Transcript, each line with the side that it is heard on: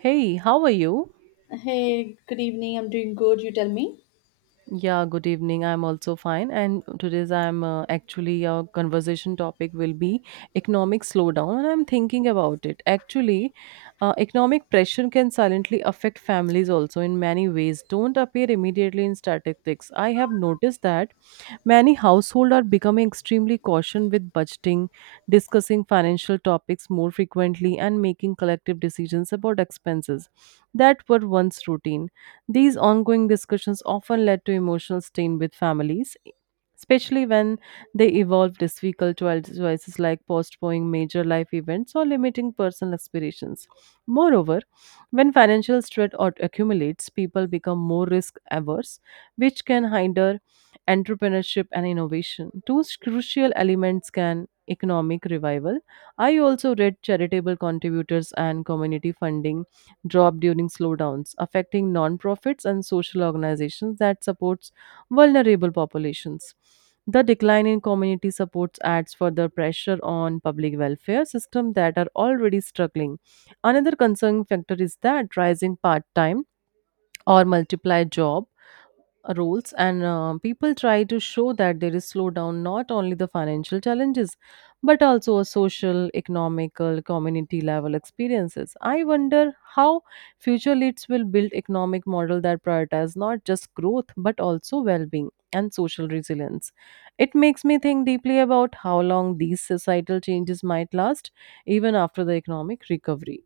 right: Hey, how are you?
left: Hey, good evening. I'm doing good. You tell me.
right: Yeah, good evening. I'm also fine. And today's I'm actually our conversation topic will be economic slowdown, and I'm thinking about it. Actually, economic pressure can silently affect families also in many ways. Don't appear immediately in statistics. I have noticed that many households are becoming extremely cautious with budgeting, discussing financial topics more frequently, and making collective decisions about expenses that were once routine. These ongoing discussions often led to emotional strain with families, especially when they involve difficult choices like postponing major life events or limiting personal aspirations. Moreover, when financial stress or accumulates, people become more risk averse, which can hinder entrepreneurship and innovation, crucial elements can economic revival. I also read charitable contributors and community funding drop during slowdowns, affecting nonprofits and social organizations that supports vulnerable populations. The decline in community supports adds further pressure on public welfare systems that are already struggling. Another concerning factor is that rising part-time or multiply job roles and people try to show that there is slowdown not only the financial challenges but also a social economical community level experiences. I wonder how future leads will build economic model that prioritize not just growth but also well-being and social resilience. It makes me think deeply about how long these societal changes might last even after the economic recovery.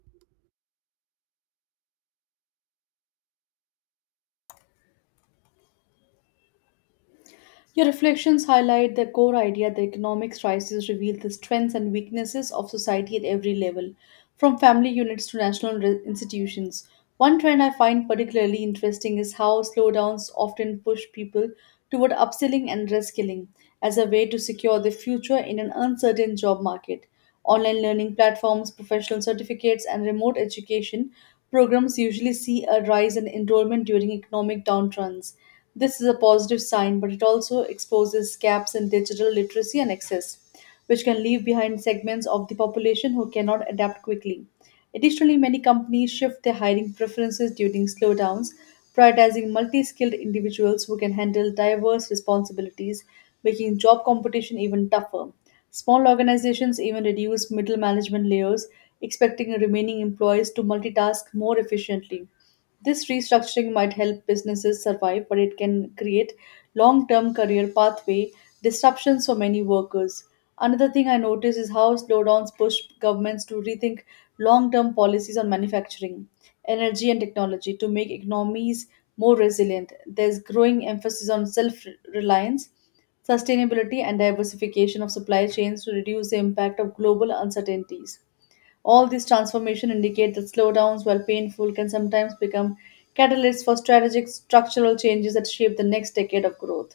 left: Your reflections highlight the core idea that economic crises reveal the strengths and weaknesses of society at every level, from family units to national institutions. One trend I find particularly interesting is how slowdowns often push people toward upskilling and reskilling as a way to secure their future in an uncertain job market. Online learning platforms, professional certificates, and remote education programs usually see a rise in enrollment during economic downturns. This is a positive sign, but it also exposes gaps in digital literacy and access, which can leave behind segments of the population who cannot adapt quickly. Additionally, many companies shift their hiring preferences during slowdowns, prioritizing multi skilled individuals who can handle diverse responsibilities, making job competition even tougher. Small organizations even reduce middle management layers, expecting remaining employees to multitask more efficiently. This restructuring might help businesses survive, but it can create long term career pathway disruptions for many workers. Another thing I notice is how slowdowns push governments to rethink long term policies on manufacturing, energy, and technology to make economies more resilient. There's growing emphasis on self reliance sustainability and diversification of supply chains to reduce the impact of global uncertainties. All these transformations indicate that slowdowns, while painful, can sometimes become catalysts for strategic structural changes that shape the next decade of growth.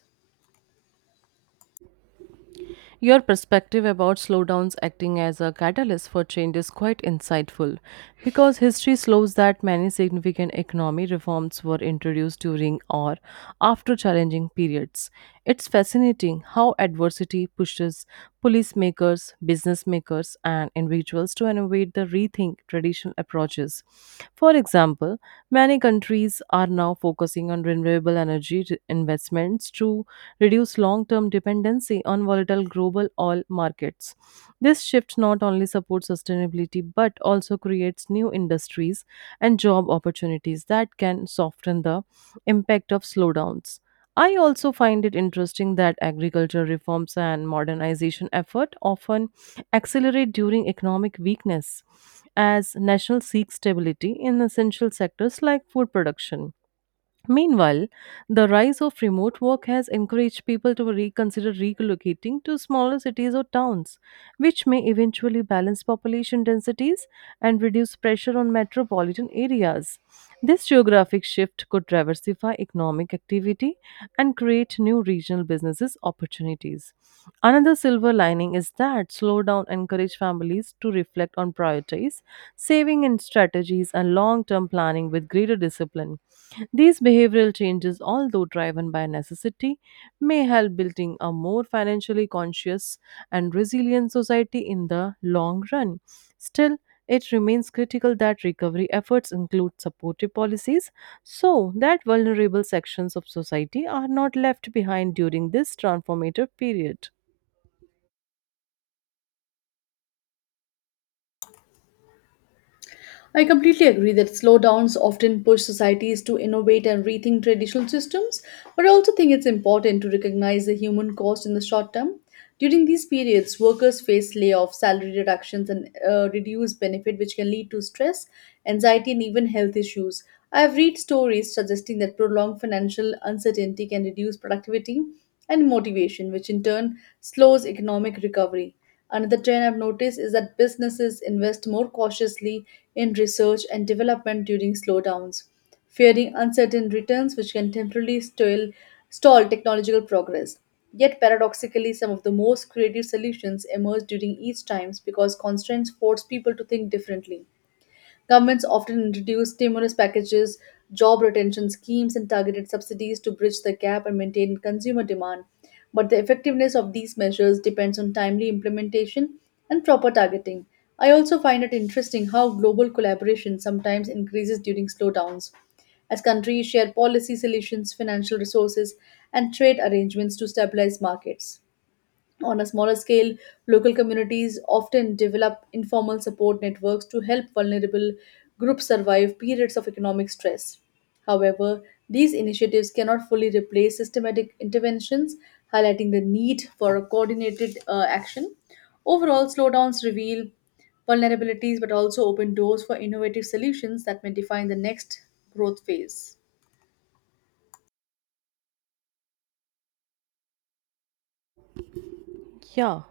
right: Your perspective about slowdowns acting as a catalyst for change is quite insightful because history shows that many significant economic reforms were introduced during or after challenging periods. It's fascinating how adversity pushes police makers, business makers, and individuals to innovate the rethink traditional approaches. For example, many countries are now focusing on renewable energy investments to reduce long term dependency on volatile global oil markets. This shift not only supports sustainability but also creates new industries and job opportunities that can soften the impact of slowdowns. I also find it interesting that agriculture reforms and modernization effort often accelerate during economic weakness as national seeks stability in essential sectors like food production. Meanwhile, the rise of remote work has encouraged people to reconsider relocating to smaller cities or towns, which may eventually balance population densities and reduce pressure on metropolitan areas. This geographic shift could diversify economic activity and create new regional businesses opportunities. Another silver lining is that slowdown encourage families to reflect on priorities, saving and strategies and long-term planning with greater discipline. These behavioral changes, although driven by necessity, may help building a more financially conscious and resilient society in the long run. Still, it remains critical that recovery efforts include supportive policies so that vulnerable sections of society are not left behind during this transformative period.
left: I completely agree that slowdowns often push societies to innovate and rethink traditional systems, but I also think it's important to recognize the human cost in the short term. During these periods, workers face layoffs, salary reductions, and reduced benefit, which can lead to stress, anxiety, and even health issues. I have read stories suggesting that prolonged financial uncertainty can reduce productivity and motivation, which in turn slows economic recovery. Another trend I've noticed is that businesses invest more cautiously in research and development during slowdowns, fearing uncertain returns which can temporarily stall technological progress. Yet, paradoxically, some of the most creative solutions emerge during each times because constraints force people to think differently. Governments often introduce stimulus packages, job retention schemes, and targeted subsidies to bridge the gap and maintain consumer demand. But the effectiveness of these measures depends on timely implementation and proper targeting. I also find it interesting how global collaboration sometimes increases during slowdowns as countries share policy solutions, financial resources, and trade arrangements to stabilize markets. On a smaller scale, local communities often develop informal support networks to help vulnerable groups survive periods of economic stress. However, these initiatives cannot fully replace systematic interventions, highlighting the need for a coordinated action. Overall, slowdowns reveal vulnerabilities but also open doors for innovative solutions that may define the next growth phase.
right: Yeah.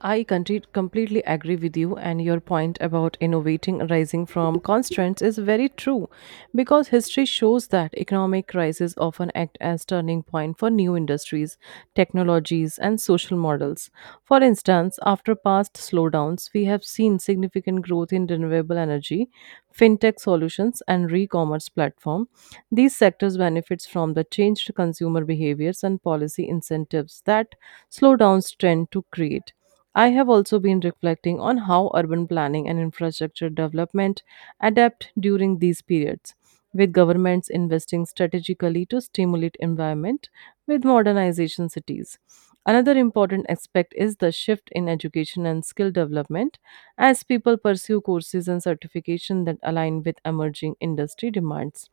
right: completely agree with you, and your point about innovating arising from constraints is very true because history shows that economic crises often act as turning point for new industries, technologies, and social models. For instance, after past slowdowns, we have seen significant growth in renewable energy, fintech solutions, and re-commerce platform. These sectors benefits from the changed consumer behaviors and policy incentives that slowdowns tend to create. I have also been reflecting on how urban planning and infrastructure development adapt during these periods, with governments investing strategically to stimulate environment with modernization cities. Another important aspect is the shift in education and skill development as people pursue courses and certification that align with emerging industry demands.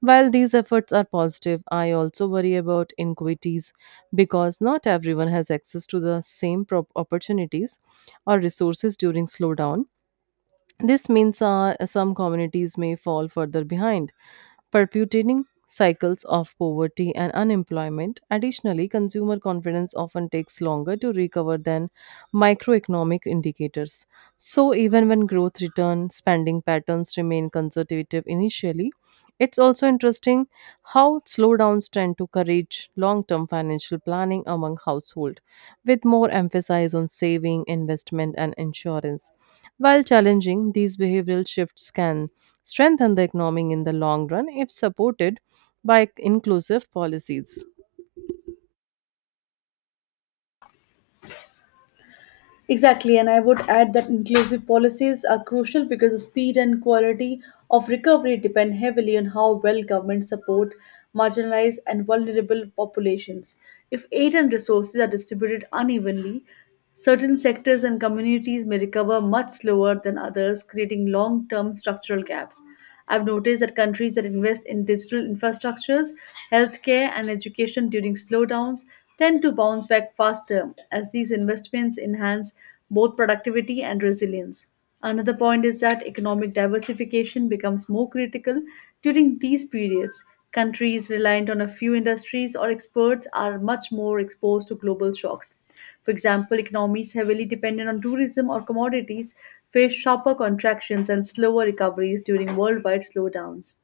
right: While these efforts are positive, I also worry about inequities because not everyone has access to the opportunities or resources during slowdown. This means some communities may fall further behind perpetuating cycles of poverty and unemployment. Additionally, consumer confidence often takes longer to recover than microeconomic indicators. So, even when growth returns, spending patterns remain conservative initially. It's also interesting how slowdowns tend to encourage long term financial planning among households, with more emphasis on saving, investment, and insurance. While challenging, these behavioral shifts can strengthen the economy in the long run if supported by inclusive policies.
left: Exactly, and I would add that inclusive policies are crucial because the speed and quality of recovery depend heavily on how well governments support marginalized and vulnerable populations. If aid and resources are distributed unevenly, certain sectors and communities may recover much slower than others, creating long term structural gaps. I've noticed that countries that invest in digital infrastructures, healthcare, and education during slowdowns tend to bounce back faster as these investments enhance both productivity and resilience. Another point is that economic diversification becomes more critical during these periods. Countries reliant on a few industries or experts are much more exposed to global shocks. For example, economies heavily dependent on tourism or commodities face sharper contractions and slower recoveries during worldwide slowdowns.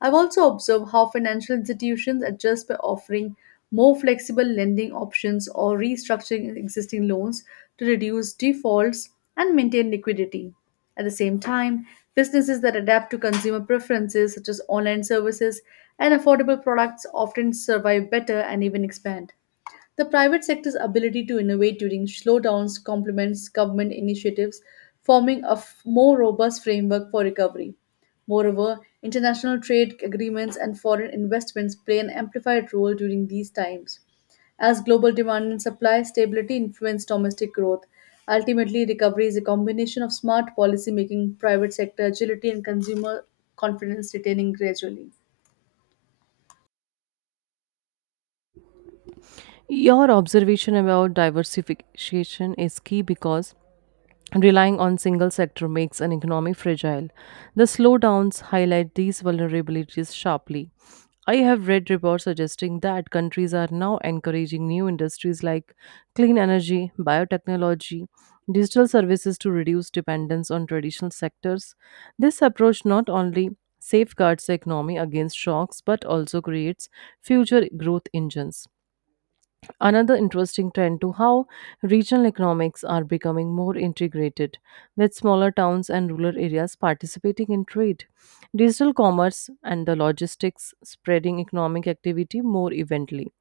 left: I've also observed how financial institutions adjust by offering more flexible lending options or restructuring existing loans to reduce defaults and maintain liquidity. At the same time, businesses that adapt to consumer preferences, such as online services and affordable products, often survive better and even expand. The private sector's ability to innovate during slowdowns complements government initiatives, forming more robust framework for recovery. Moreover, international trade agreements and foreign investments play an amplified role during these times. As global demand and supply stability influence domestic growth, ultimately recovery is a combination of smart policy making, private sector agility, and consumer confidence retaining gradually.
right: Your observation about diversification is key because relying on single sector makes an economy fragile. The slowdowns highlight these vulnerabilities sharply. I have read reports suggesting that countries are now encouraging new industries like clean energy, biotechnology, digital services to reduce dependence on traditional sectors. This approach not only safeguards the economy against shocks but also creates future growth engines. Another interesting trend to how regional economics are becoming more integrated, with smaller towns and rural areas participating in trade. Digital commerce and the logistics spreading economic activity more evenly.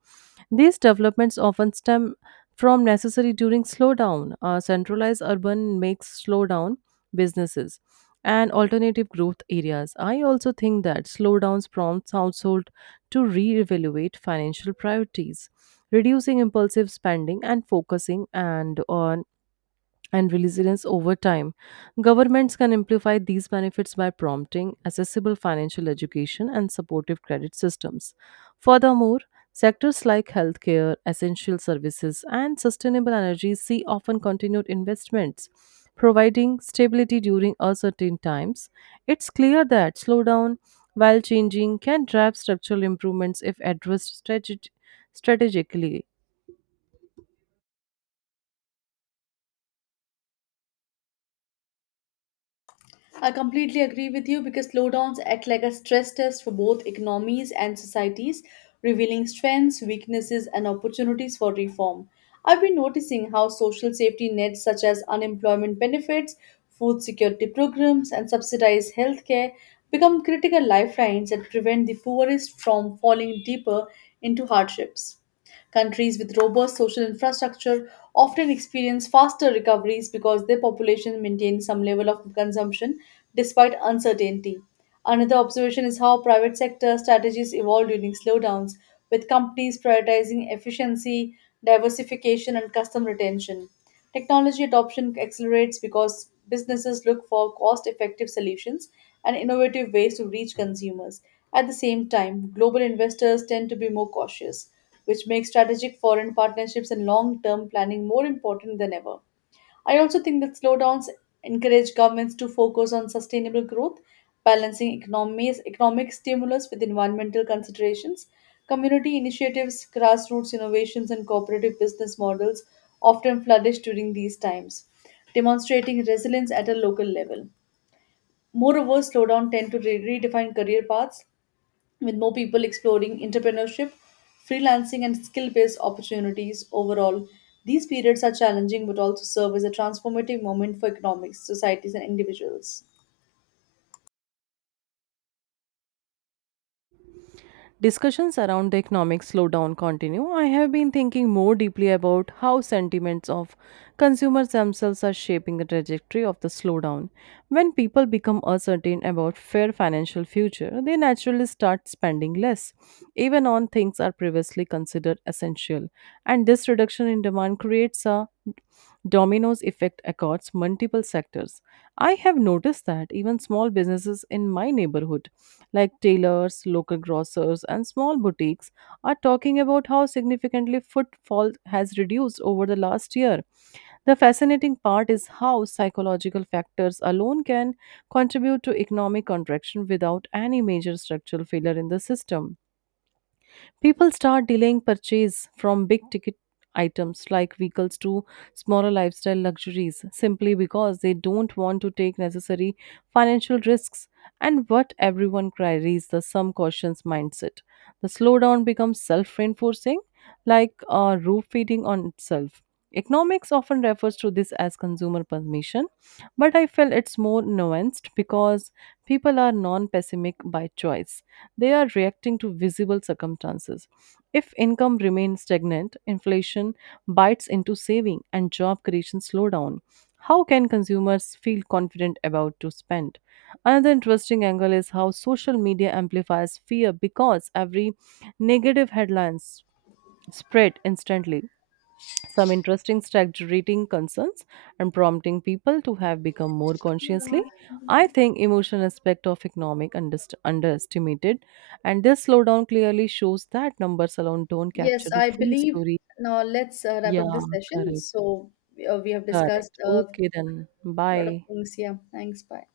right: These developments often stem from necessary during slowdown. Centralized urban makes slowdown businesses and alternative growth areas. I also think that slowdowns prompt household to reevaluate financial priorities, reducing impulsive spending and focusing and on and resilience over time. Governments can amplify these benefits by prompting accessible financial education and supportive credit systems. Furthermore, sectors like healthcare, essential services, and sustainable energy see often continued investments, providing stability during uncertain times. It's clear that slowdown, while changing, can drive structural improvements if addressed strategically.
left: I completely agree with you because slowdowns act like a stress test for both economies and societies, revealing strengths, weaknesses, and opportunities for reform. I've been noticing how social safety nets such as unemployment benefits, food security programs, and subsidized healthcare become critical lifelines that prevent the poorest from falling deeper into hardships. Countries with robust social infrastructure often experience faster recoveries because their population maintains some level of consumption despite uncertainty. Another observation is how private sector strategies evolve during slowdowns, with companies prioritizing efficiency, diversification, and customer retention. Technology adoption accelerates because businesses look for cost effective solutions and innovative ways to reach consumers. At the same time, global investors tend to be more cautious, which makes strategic foreign partnerships and long term planning more important than ever. I also think that slowdowns encourage governments to focus on sustainable growth, balancing economies, economic stimulus with environmental considerations. Community initiatives, grassroots innovations, and cooperative business models often flourish during these times, demonstrating resilience at a local level. Moreover, slowdown tend to redefine career paths, with more people exploring entrepreneurship, freelancing, and skill based opportunities overall. These periods are challenging but also serve as a transformative moment for economics, societies, and individuals.
right: Discussions around the economic slowdown continue. I have been thinking more deeply about how sentiments of consumers themselves are shaping the trajectory of the slowdown. When people become uncertain about fair financial future, they naturally start spending less, even on things are previously considered essential. And this reduction in demand creates a dominoes effect across multiple sectors. I have noticed that even small businesses in my neighborhood, like tailors, local grocers, and small boutiques, are talking about how significantly footfall has reduced over the last year. The fascinating part is how psychological factors alone can contribute to economic contraction without any major structural failure in the system. People start delaying purchase from big ticket items like vehicles to smaller lifestyle luxuries simply because they don't want to take necessary financial risks and what everyone carries the some cautions mindset. The slowdown becomes self reinforcing, like a roof feeding on itself. Economics often refers to this as consumer permission, but I feel it's more nuanced because people are non pessimic by choice. They are reacting to visible circumstances. If income remains stagnant, inflation bites into saving and job creation slow down. How can consumers feel confident about to spend? Another interesting angle is how social media amplifies fear because every negative headlines spread instantly some interesting strategic concerns and prompting people to have become more consciously. I think emotional aspect of economic underestimated, and this slowdown clearly shows that numbers alone don't
left: Yes,
right: capture the
left: I
right: full
left: believe
right: story.
left: now let's wrap
right: Yeah,
left: up this session.
right: correct,
left: So we have discussed
right: correct. Okay, then
left: a lot of
right: bye.
left: things. Yeah, thanks. Bye.